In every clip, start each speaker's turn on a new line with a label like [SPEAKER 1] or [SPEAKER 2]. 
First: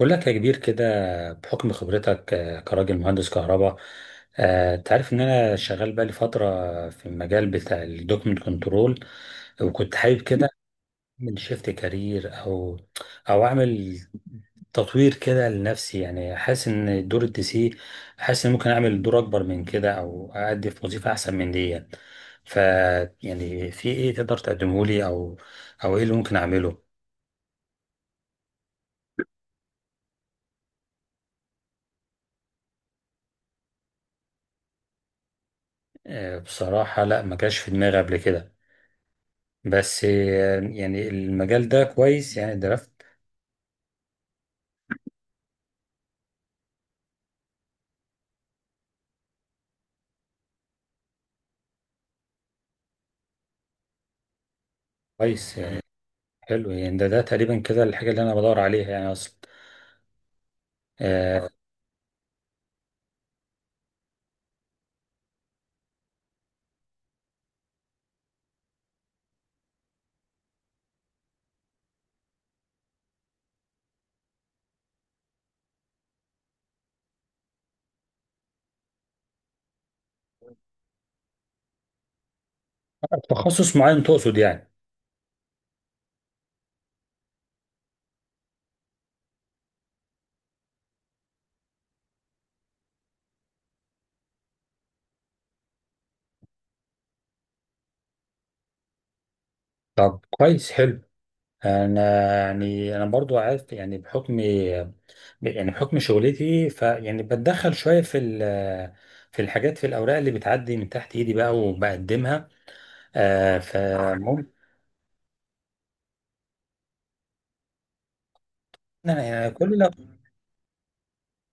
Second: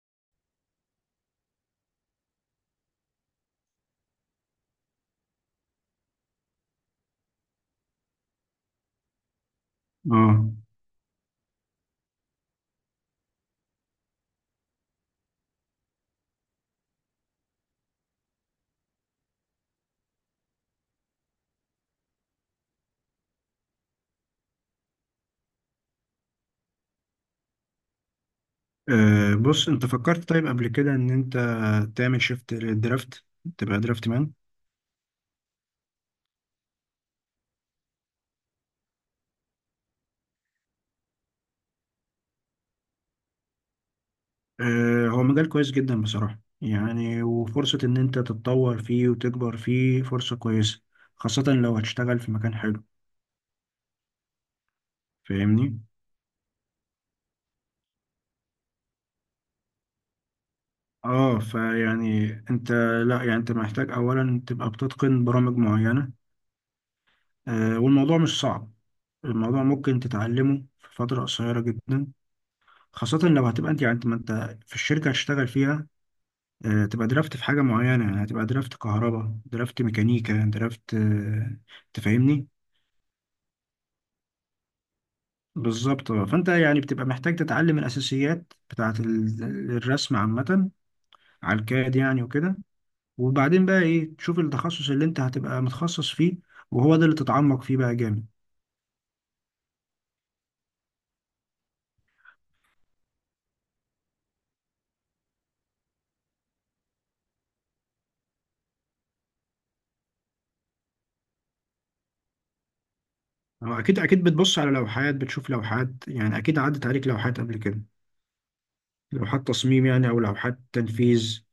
[SPEAKER 1] بقول لك يا كبير كده، بحكم خبرتك كراجل مهندس كهرباء. انت عارف ان انا شغال بقالي فتره في المجال بتاع الدوكمنت كنترول، وكنت حابب كده
[SPEAKER 2] اه.
[SPEAKER 1] اعمل شيفت كارير، او اعمل تطوير كده لنفسي. يعني حاسس ان دور الدي سي، حاسس ان ممكن اعمل دور اكبر من كده، او اادي في وظيفه احسن من دي. ف يعني في ايه تقدر تقدمه لي، او ايه اللي ممكن اعمله؟
[SPEAKER 2] بص، انت فكرت طيب قبل كده ان انت تعمل شيفت للدرافت، تبقى درافت مان.
[SPEAKER 1] بصراحه لا، ما جاش في دماغي قبل كده. بس يعني المجال ده كويس، يعني درافت.
[SPEAKER 2] هو مجال كويس جدا بصراحة، يعني وفرصة ان انت تتطور فيه وتكبر فيه فرصة كويسة، خاصة لو هتشتغل في مكان حلو.
[SPEAKER 1] كويس يعني،
[SPEAKER 2] فاهمني؟
[SPEAKER 1] حلو يعني. ده تقريبا كده الحاجة اللي أنا بدور عليها يعني أصلا.
[SPEAKER 2] اه
[SPEAKER 1] آه.
[SPEAKER 2] فيعني انت، لا يعني انت محتاج اولا تبقى بتتقن برامج معينة. والموضوع مش صعب، الموضوع ممكن تتعلمه في فترة قصيرة جدا، خاصة لو هتبقى انت، يعني انت، ما انت في الشركة هتشتغل فيها تبقى درافت في حاجة معينة، يعني هتبقى درافت كهرباء، درافت ميكانيكا، درافت تفهمني؟
[SPEAKER 1] تخصص معين تقصد يعني؟
[SPEAKER 2] بالظبط، آه. فانت يعني بتبقى محتاج تتعلم الأساسيات بتاعة الرسم عامة، على الكاد يعني وكده. وبعدين بقى ايه، تشوف التخصص اللي انت هتبقى متخصص فيه، وهو ده اللي تتعمق فيه بقى جامد.
[SPEAKER 1] طب كويس، حلو. أنا، يعني أنا برضو عارف يعني، بحكم شغلتي، فيعني بتدخل شوية في الحاجات في الأوراق اللي بتعدي من تحت إيدي بقى وبقدمها.
[SPEAKER 2] اكيد اكيد
[SPEAKER 1] فممكن.
[SPEAKER 2] بتبص على لوحات، بتشوف لوحات، يعني اكيد عدت عليك لوحات قبل كده، لوحات
[SPEAKER 1] يعني
[SPEAKER 2] تصميم
[SPEAKER 1] كل،
[SPEAKER 2] يعني او لوحات تنفيذ.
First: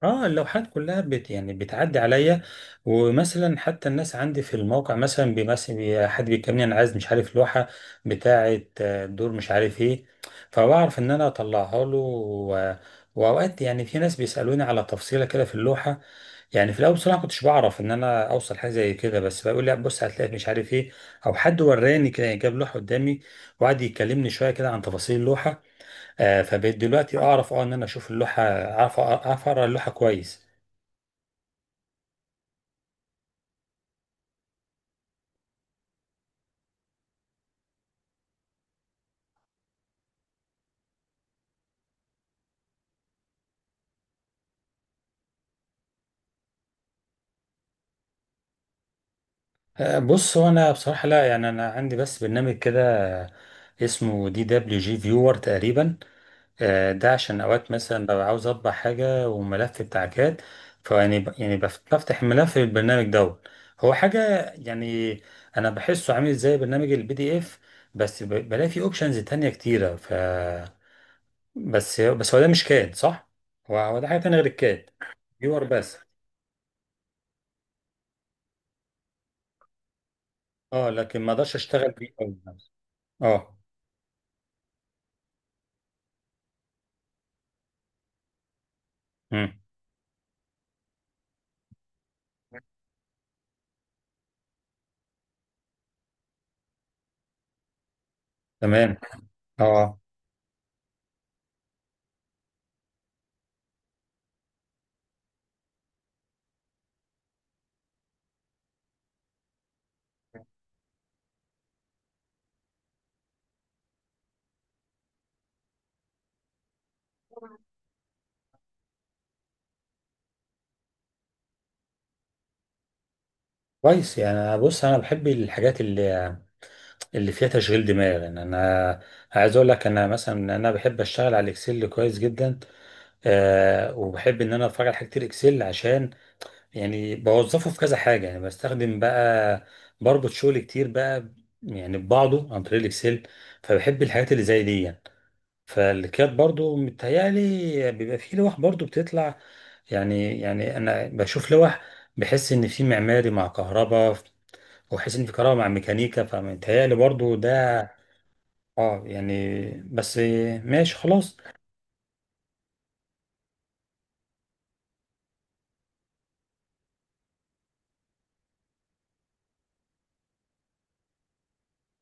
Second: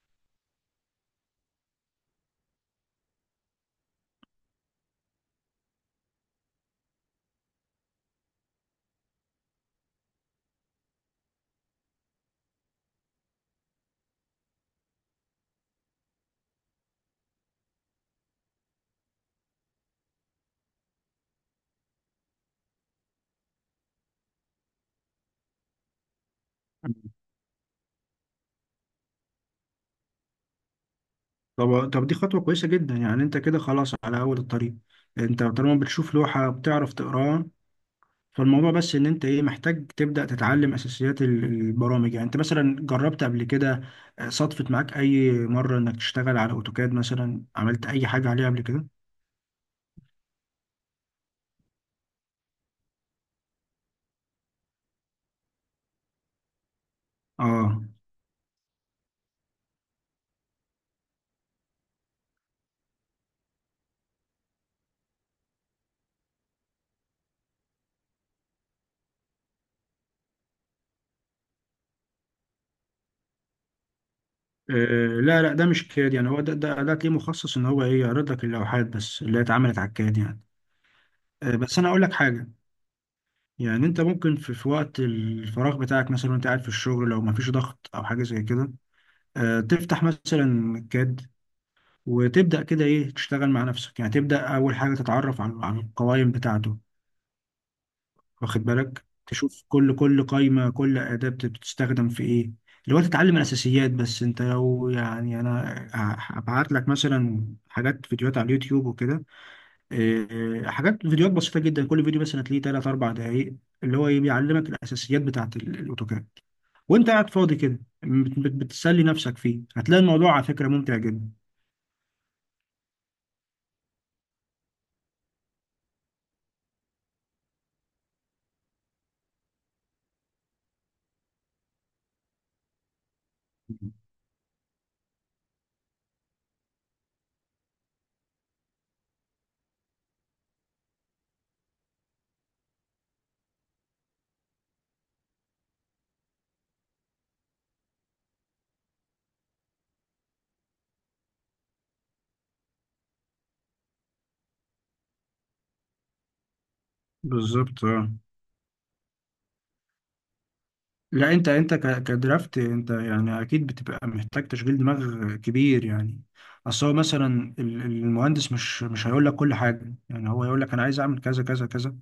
[SPEAKER 1] اه، اللوحات كلها بت يعني بتعدي عليا. ومثلا حتى الناس عندي في الموقع مثلا، حد بيكلمني انا عايز، مش عارف، لوحه بتاعه، دور مش عارف ايه، فبعرف ان انا اطلعها له و- واوقات يعني في ناس بيسالوني على تفصيله كده في اللوحه. يعني في الاول بصراحه كنتش بعرف ان انا اوصل حاجه زي كده، بس بقول لا بص هتلاقي مش عارف ايه، او حد وراني كده يعني جاب لوحه قدامي وقعد يكلمني شويه كده عن تفاصيل اللوحه. فبقيت دلوقتي اعرف، اه، ان انا اشوف اللوحه، اعرف اقرا اللوحه كويس.
[SPEAKER 2] طب طب دي خطوة كويسة جدا، يعني انت كده خلاص على اول الطريق. انت طالما بتشوف لوحة بتعرف تقراها، فالموضوع بس ان انت ايه، محتاج تبدأ تتعلم اساسيات البرامج. يعني انت مثلا جربت قبل كده، صدفت معاك اي مرة انك تشتغل على اوتوكاد مثلا، عملت اي حاجة عليه قبل كده؟
[SPEAKER 1] بص، هو انا بصراحه لا، يعني انا عندي بس برنامج كده اسمه دي دبليو جي فيور تقريبا. ده عشان اوقات
[SPEAKER 2] اه
[SPEAKER 1] مثلا ببقى عاوز اطبع حاجه وملف بتاع كاد، فيعني ب- يعني بف- بفتح الملف في البرنامج دوت. هو حاجه يعني، انا بحسه عامل زي برنامج البي دي اف، بس بلاقي فيه اوبشنز تانية كتيره. ف بس بس هو ده مش كاد صح؟ هو ده حاجه تانية غير
[SPEAKER 2] آه،
[SPEAKER 1] الكاد.
[SPEAKER 2] لا لا،
[SPEAKER 1] فيور
[SPEAKER 2] ده مش
[SPEAKER 1] بس.
[SPEAKER 2] كاد يعني. هو ده ليه مخصص ان هو ايه، يعرض لك اللوحات بس اللي هي اتعملت على الكاد يعني.
[SPEAKER 1] اه، لكن ما اقدرش
[SPEAKER 2] بس انا
[SPEAKER 1] اشتغل
[SPEAKER 2] اقول لك
[SPEAKER 1] بيه أوي.
[SPEAKER 2] حاجة.
[SPEAKER 1] اه.
[SPEAKER 2] يعني انت ممكن في وقت الفراغ بتاعك مثلا، وانت قاعد في الشغل لو مفيش ضغط او حاجه زي كده،
[SPEAKER 1] امم
[SPEAKER 2] تفتح مثلا كاد، وتبدا كده ايه، تشتغل مع نفسك، يعني تبدا اول حاجه تتعرف على القوائم بتاعته، واخد
[SPEAKER 1] تمام.
[SPEAKER 2] بالك، تشوف كل
[SPEAKER 1] اه.
[SPEAKER 2] كل قايمه، كل اداه بتستخدم في ايه، اللي هو تتعلم الاساسيات. بس انت لو يعني، انا هبعت لك مثلا حاجات فيديوهات على اليوتيوب وكده، إيه، حاجات فيديوهات بسيطة جدا، كل فيديو مثلا تلاقيه تلات أربع دقايق، اللي هو إيه، بيعلمك الأساسيات بتاعة الأوتوكاد. وأنت قاعد فاضي كده بتسلي نفسك فيه، هتلاقي الموضوع على فكرة ممتع جدا.
[SPEAKER 1] كويس يعني، بص انا بحب الحاجات اللي فيها تشغيل دماغ، يعني انا عايز اقول لك، انا مثلا انا بحب اشتغل على الاكسل كويس جدا. آه، وبحب ان انا اتفرج على حاجات كتير اكسل، عشان يعني بوظفه في كذا حاجه، يعني بستخدم بقى، بربط شغل كتير بقى يعني ببعضه عن طريق الاكسل، فبحب الحاجات اللي زي دي. فالكيات برضو متهيألي بيبقى فيه لوح برضو بتطلع يعني انا بشوف لوح، بحس ان في معماري مع كهرباء، وحس ان في كهرباء مع ميكانيكا، فمتهيألي برضو ده.
[SPEAKER 2] بالظبط، اه.
[SPEAKER 1] اه يعني، بس ماشي
[SPEAKER 2] لا،
[SPEAKER 1] خلاص.
[SPEAKER 2] أنت كدرافت، أنت يعني أكيد بتبقى محتاج تشغيل دماغ كبير يعني. أصل هو مثلا المهندس مش هيقول لك كل حاجة، يعني هو يقول لك أنا عايز أعمل كذا كذا كذا.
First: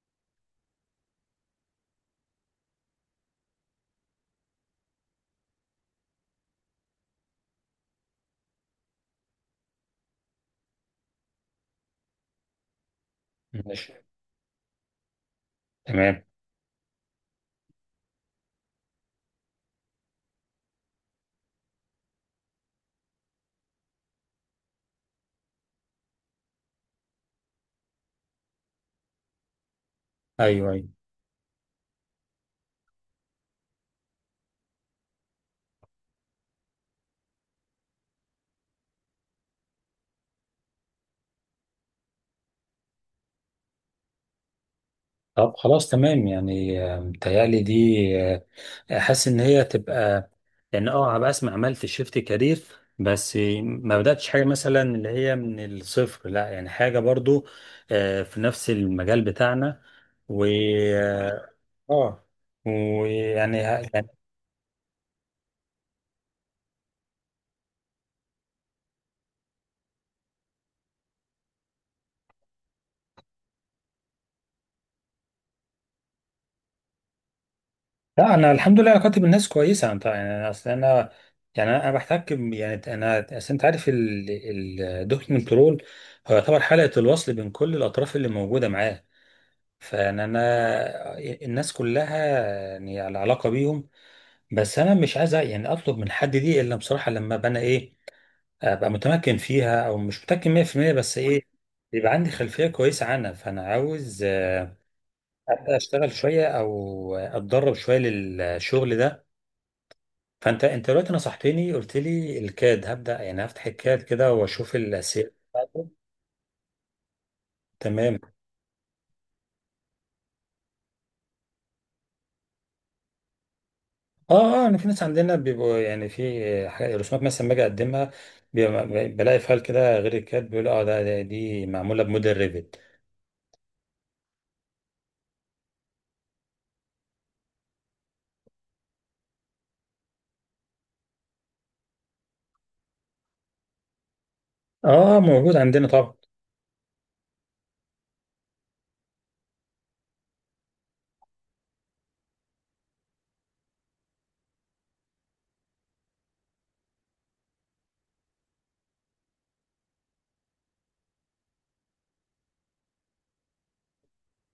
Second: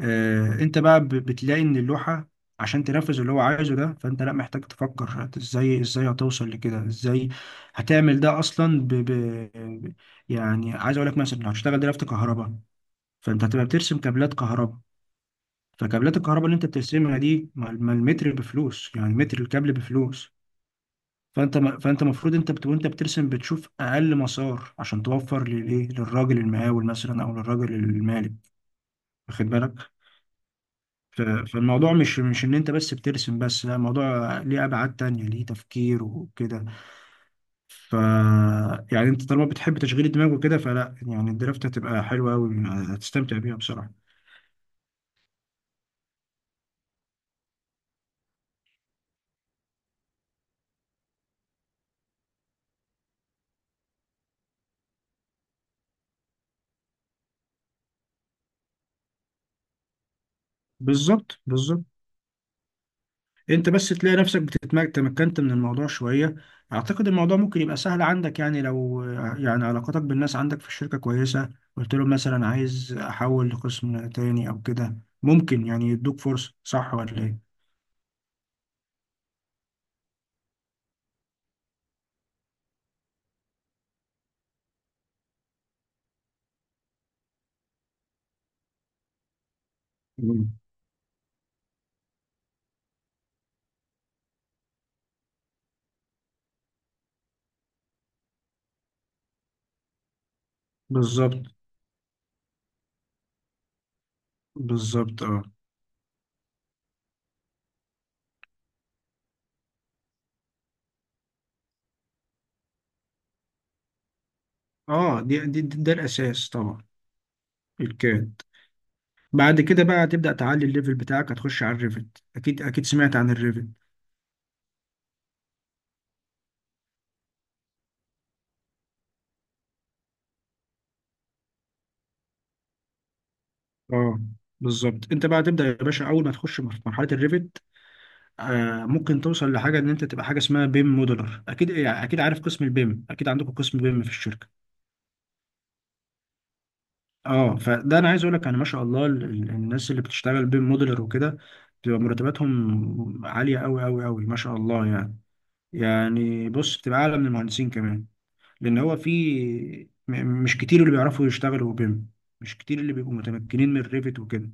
[SPEAKER 2] انت بقى بتلاقي ان اللوحة عشان تنفذ اللي هو عايزه ده، فانت لا محتاج تفكر ازاي، ازاي هتوصل لكده، ازاي هتعمل ده اصلا ب- يعني عايز اقول لك مثلا، لو هتشتغل دلوقتي كهرباء، فانت هتبقى
[SPEAKER 1] ماشي.
[SPEAKER 2] بترسم كابلات كهرباء. فكابلات
[SPEAKER 1] تمام.
[SPEAKER 2] الكهرباء اللي انت بترسمها دي، ما المتر بفلوس، يعني متر الكابل بفلوس. فانت ما فانت المفروض انت وانت بترسم بتشوف اقل مسار عشان توفر للايه، للراجل المقاول مثلا او للراجل المالك. واخد بالك؟
[SPEAKER 1] ايوه ايوه.
[SPEAKER 2] فالموضوع مش ان انت بس بترسم بس، لا الموضوع ليه ابعاد تانية، ليه تفكير وكده. ف يعني انت طالما بتحب تشغيل الدماغ وكده، فلا يعني الدرافت هتبقى حلوة قوي، هتستمتع بيها بصراحة.
[SPEAKER 1] طب خلاص تمام يعني، متهيألي دي، حاسس ان هي تبقى، لان، اه بقى اسمع، عملت شيفت كارير، بس ما بداتش حاجه مثلا اللي هي من الصفر، لا يعني حاجه برضو في نفس المجال بتاعنا. و،
[SPEAKER 2] بالظبط بالظبط،
[SPEAKER 1] اه، ويعني
[SPEAKER 2] انت بس
[SPEAKER 1] يعني.
[SPEAKER 2] تلاقي نفسك بتتمكن، تمكنت من الموضوع شوية، اعتقد الموضوع ممكن يبقى سهل عندك يعني. لو يعني علاقاتك بالناس عندك في الشركة كويسة، قلت لهم مثلا عايز احول لقسم تاني او كده، ممكن يعني يدوك فرصة. صح ولا ايه؟
[SPEAKER 1] لا، انا الحمد لله كاتب، الناس كويسه. انت يعني، اصل انا يعني انا اصل، انت عارف الدوكيومنت رول هو يعتبر حلقه الوصل بين كل الاطراف اللي موجوده معاه، فانا
[SPEAKER 2] مم.
[SPEAKER 1] انا الناس كلها يعني على علاقه بيهم. بس انا مش عايز يعني اطلب من حد دي الا بصراحه لما ابقى انا ايه، ابقى متمكن فيها، او مش متمكن 100% بس
[SPEAKER 2] بالظبط
[SPEAKER 1] ايه، يبقى عندي خلفيه كويسه عنها. فانا عاوز
[SPEAKER 2] بالظبط، اه.
[SPEAKER 1] اشتغل شويه او اتدرب شويه للشغل ده. فانت دلوقتي نصحتني، قلت لي الكاد، هبدا يعني هفتح الكاد كده واشوف
[SPEAKER 2] اه،
[SPEAKER 1] السير
[SPEAKER 2] دي
[SPEAKER 1] بتاعته.
[SPEAKER 2] ده الاساس طبعا،
[SPEAKER 1] تمام.
[SPEAKER 2] الكاد. بعد كده بقى هتبدا تعلي الليفل بتاعك، هتخش على الريفت. اكيد اكيد سمعت عن الريفت.
[SPEAKER 1] اه اه، انا في ناس عندنا بيبقوا يعني في حاجات رسومات مثلا باجي اقدمها، بلاقي فايل كده غير الكاتب، بيقول اه دي معموله بموديل ريفت.
[SPEAKER 2] اه، بالظبط. انت بقى تبدا يا باشا، اول ما تخش في مرحله الريفت، آه ممكن توصل لحاجه ان انت تبقى حاجه اسمها بيم موديلر. اكيد يعني اكيد عارف قسم البيم، اكيد عندكم قسم بيم في الشركه.
[SPEAKER 1] اه، موجود عندنا طبعا.
[SPEAKER 2] اه، فده انا عايز اقول لك، يعني ما شاء الله الناس اللي بتشتغل بيم موديلر وكده بتبقى مرتباتهم عاليه قوي قوي قوي ما شاء الله يعني. يعني بص، بتبقى اعلى من المهندسين كمان، لان هو في م- مش كتير اللي بيعرفوا يشتغلوا بيم، مش كتير اللي بيبقوا متمكنين من الريفت وكده.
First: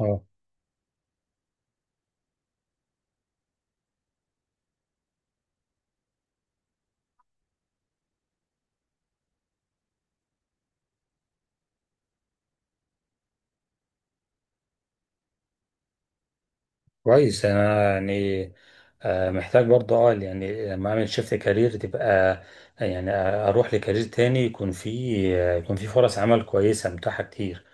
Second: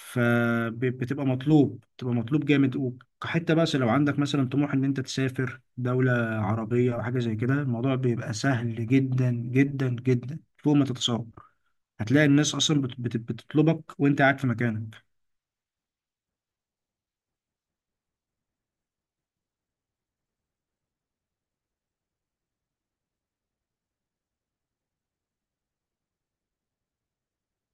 [SPEAKER 1] اه
[SPEAKER 2] مطلوب، بتبقى مطلوب جامد، وكحته بقى. لو عندك مثلا طموح ان انت تسافر دولة عربية او حاجة زي كده، الموضوع بيبقى سهل جدا جدا جدا فوق ما تتصور. هتلاقي الناس اصلا بتطلبك وانت قاعد في مكانك.
[SPEAKER 1] كويس، انا يعني آه محتاج برضه، اه يعني لما اعمل شيفت كارير تبقى، اروح لكارير تاني يكون فيه، يكون فيه فرص عمل كويسه متاحه كتير.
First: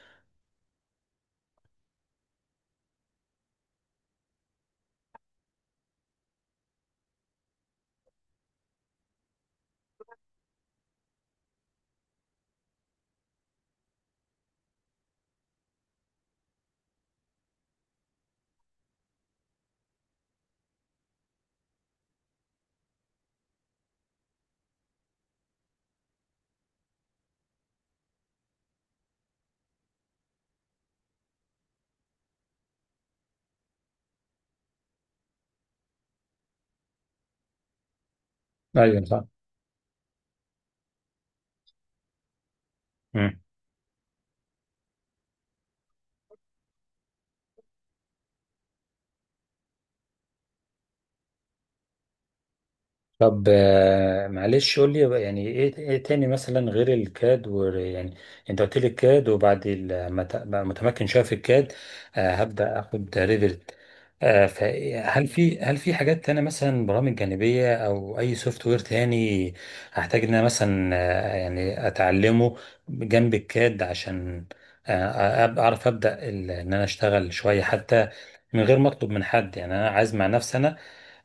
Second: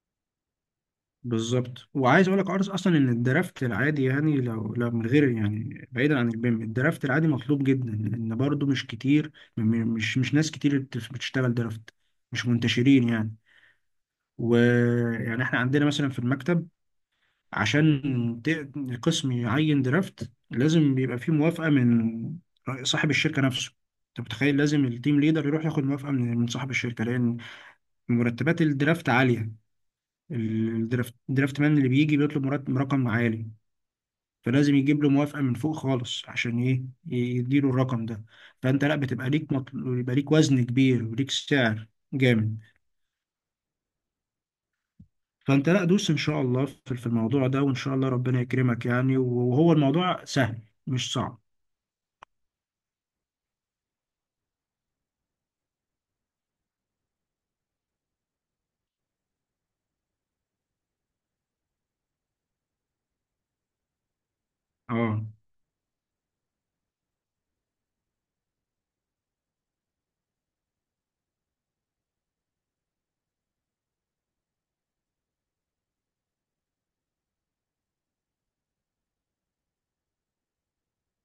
[SPEAKER 2] بالظبط. وعايز اقول لك، عارف اصلا ان الدرافت العادي، يعني لو من غير يعني بعيدا عن البيم، الدرافت العادي مطلوب جدا، لان برضو مش كتير، مش ناس كتير بتشتغل درافت، مش منتشرين يعني. ويعني احنا عندنا مثلا في المكتب، عشان القسم يعين درافت، لازم بيبقى فيه موافقة من صاحب الشركة نفسه. انت متخيل، لازم التيم ليدر يروح ياخد موافقة من صاحب الشركة، لان مرتبات الدرافت عالية. الدرافت، الدرافت مان اللي بيجي بيطلب مرتب رقم عالي، فلازم يجيب له موافقة من فوق خالص عشان ايه، يديله الرقم ده. فانت لا
[SPEAKER 1] ايوه
[SPEAKER 2] بتبقى ليك يبقى ليك وزن كبير وليك سعر جامد.
[SPEAKER 1] صح.
[SPEAKER 2] فانت لا دوس ان شاء الله في الموضوع ده، وان شاء الله ربنا يكرمك يعني. وهو الموضوع سهل، مش صعب.
[SPEAKER 1] طب معلش قول لي بقى، يعني ايه تاني مثلا غير الكاد، و يعني انت قلت لي الكاد، وبعد ما بقى متمكن شويه في الكاد، هبدا اخد ريفرت.
[SPEAKER 2] اه،
[SPEAKER 1] فهل في هل في حاجات تانية مثلا، برامج جانبيه او اي سوفت وير تاني هحتاج ان انا مثلا اتعلمه جنب الكاد، عشان اعرف ابدا ان انا اشتغل شويه حتى من غير ما اطلب من حد. يعني انا عايز مع نفسي انا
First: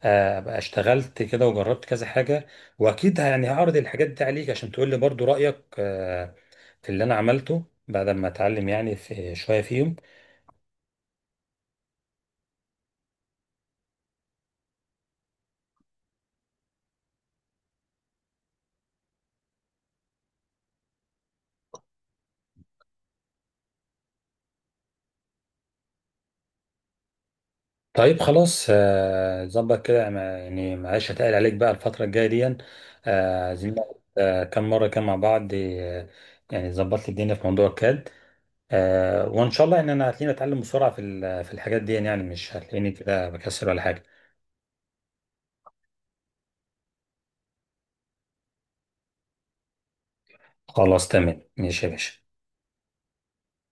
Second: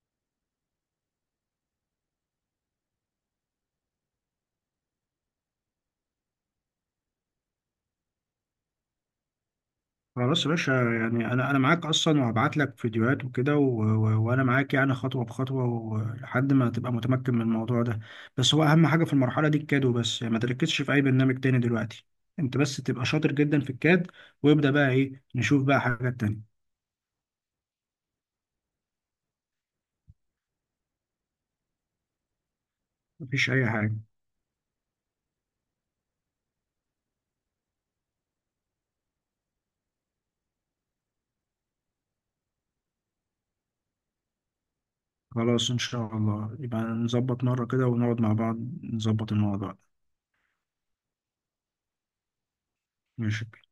[SPEAKER 1] بقى اشتغلت كده وجربت كذا حاجة، واكيد يعني هعرض الحاجات دي عليك عشان تقول لي برضو رأيك في اللي انا عملته بعد ما اتعلم، يعني في شوية فيهم.
[SPEAKER 2] خلاص يا باشا، يعني انا معاك اصلا، وهبعت لك فيديوهات وكده وانا معاك يعني خطوه بخطوه، ولحد ما تبقى متمكن من الموضوع ده. بس هو اهم حاجه في المرحله دي الكادو بس، يعني ما تركزش في اي برنامج تاني دلوقتي، انت بس تبقى شاطر جدا في الكاد، وابدا بقى ايه، نشوف بقى حاجات تانية.
[SPEAKER 1] طيب خلاص، ظبط كده، يعني معلش، هتقل عليك بقى الفترة الجاية دي.
[SPEAKER 2] مفيش اي
[SPEAKER 1] عايزين
[SPEAKER 2] حاجه.
[SPEAKER 1] نقعد، كم مرة كده مع بعض. يعني ظبط لي الدنيا في موضوع الكاد، وان شاء الله ان انا هتلاقيني اتعلم بسرعة في الحاجات دي، يعني مش هتلاقيني كده بكسل ولا حاجة.
[SPEAKER 2] خلاص ان شاء الله، يبقى نظبط مره كده ونقعد مع بعض، نظبط الموضوع ده.
[SPEAKER 1] خلاص تمام ماشي يا باشا.
[SPEAKER 2] ماشي.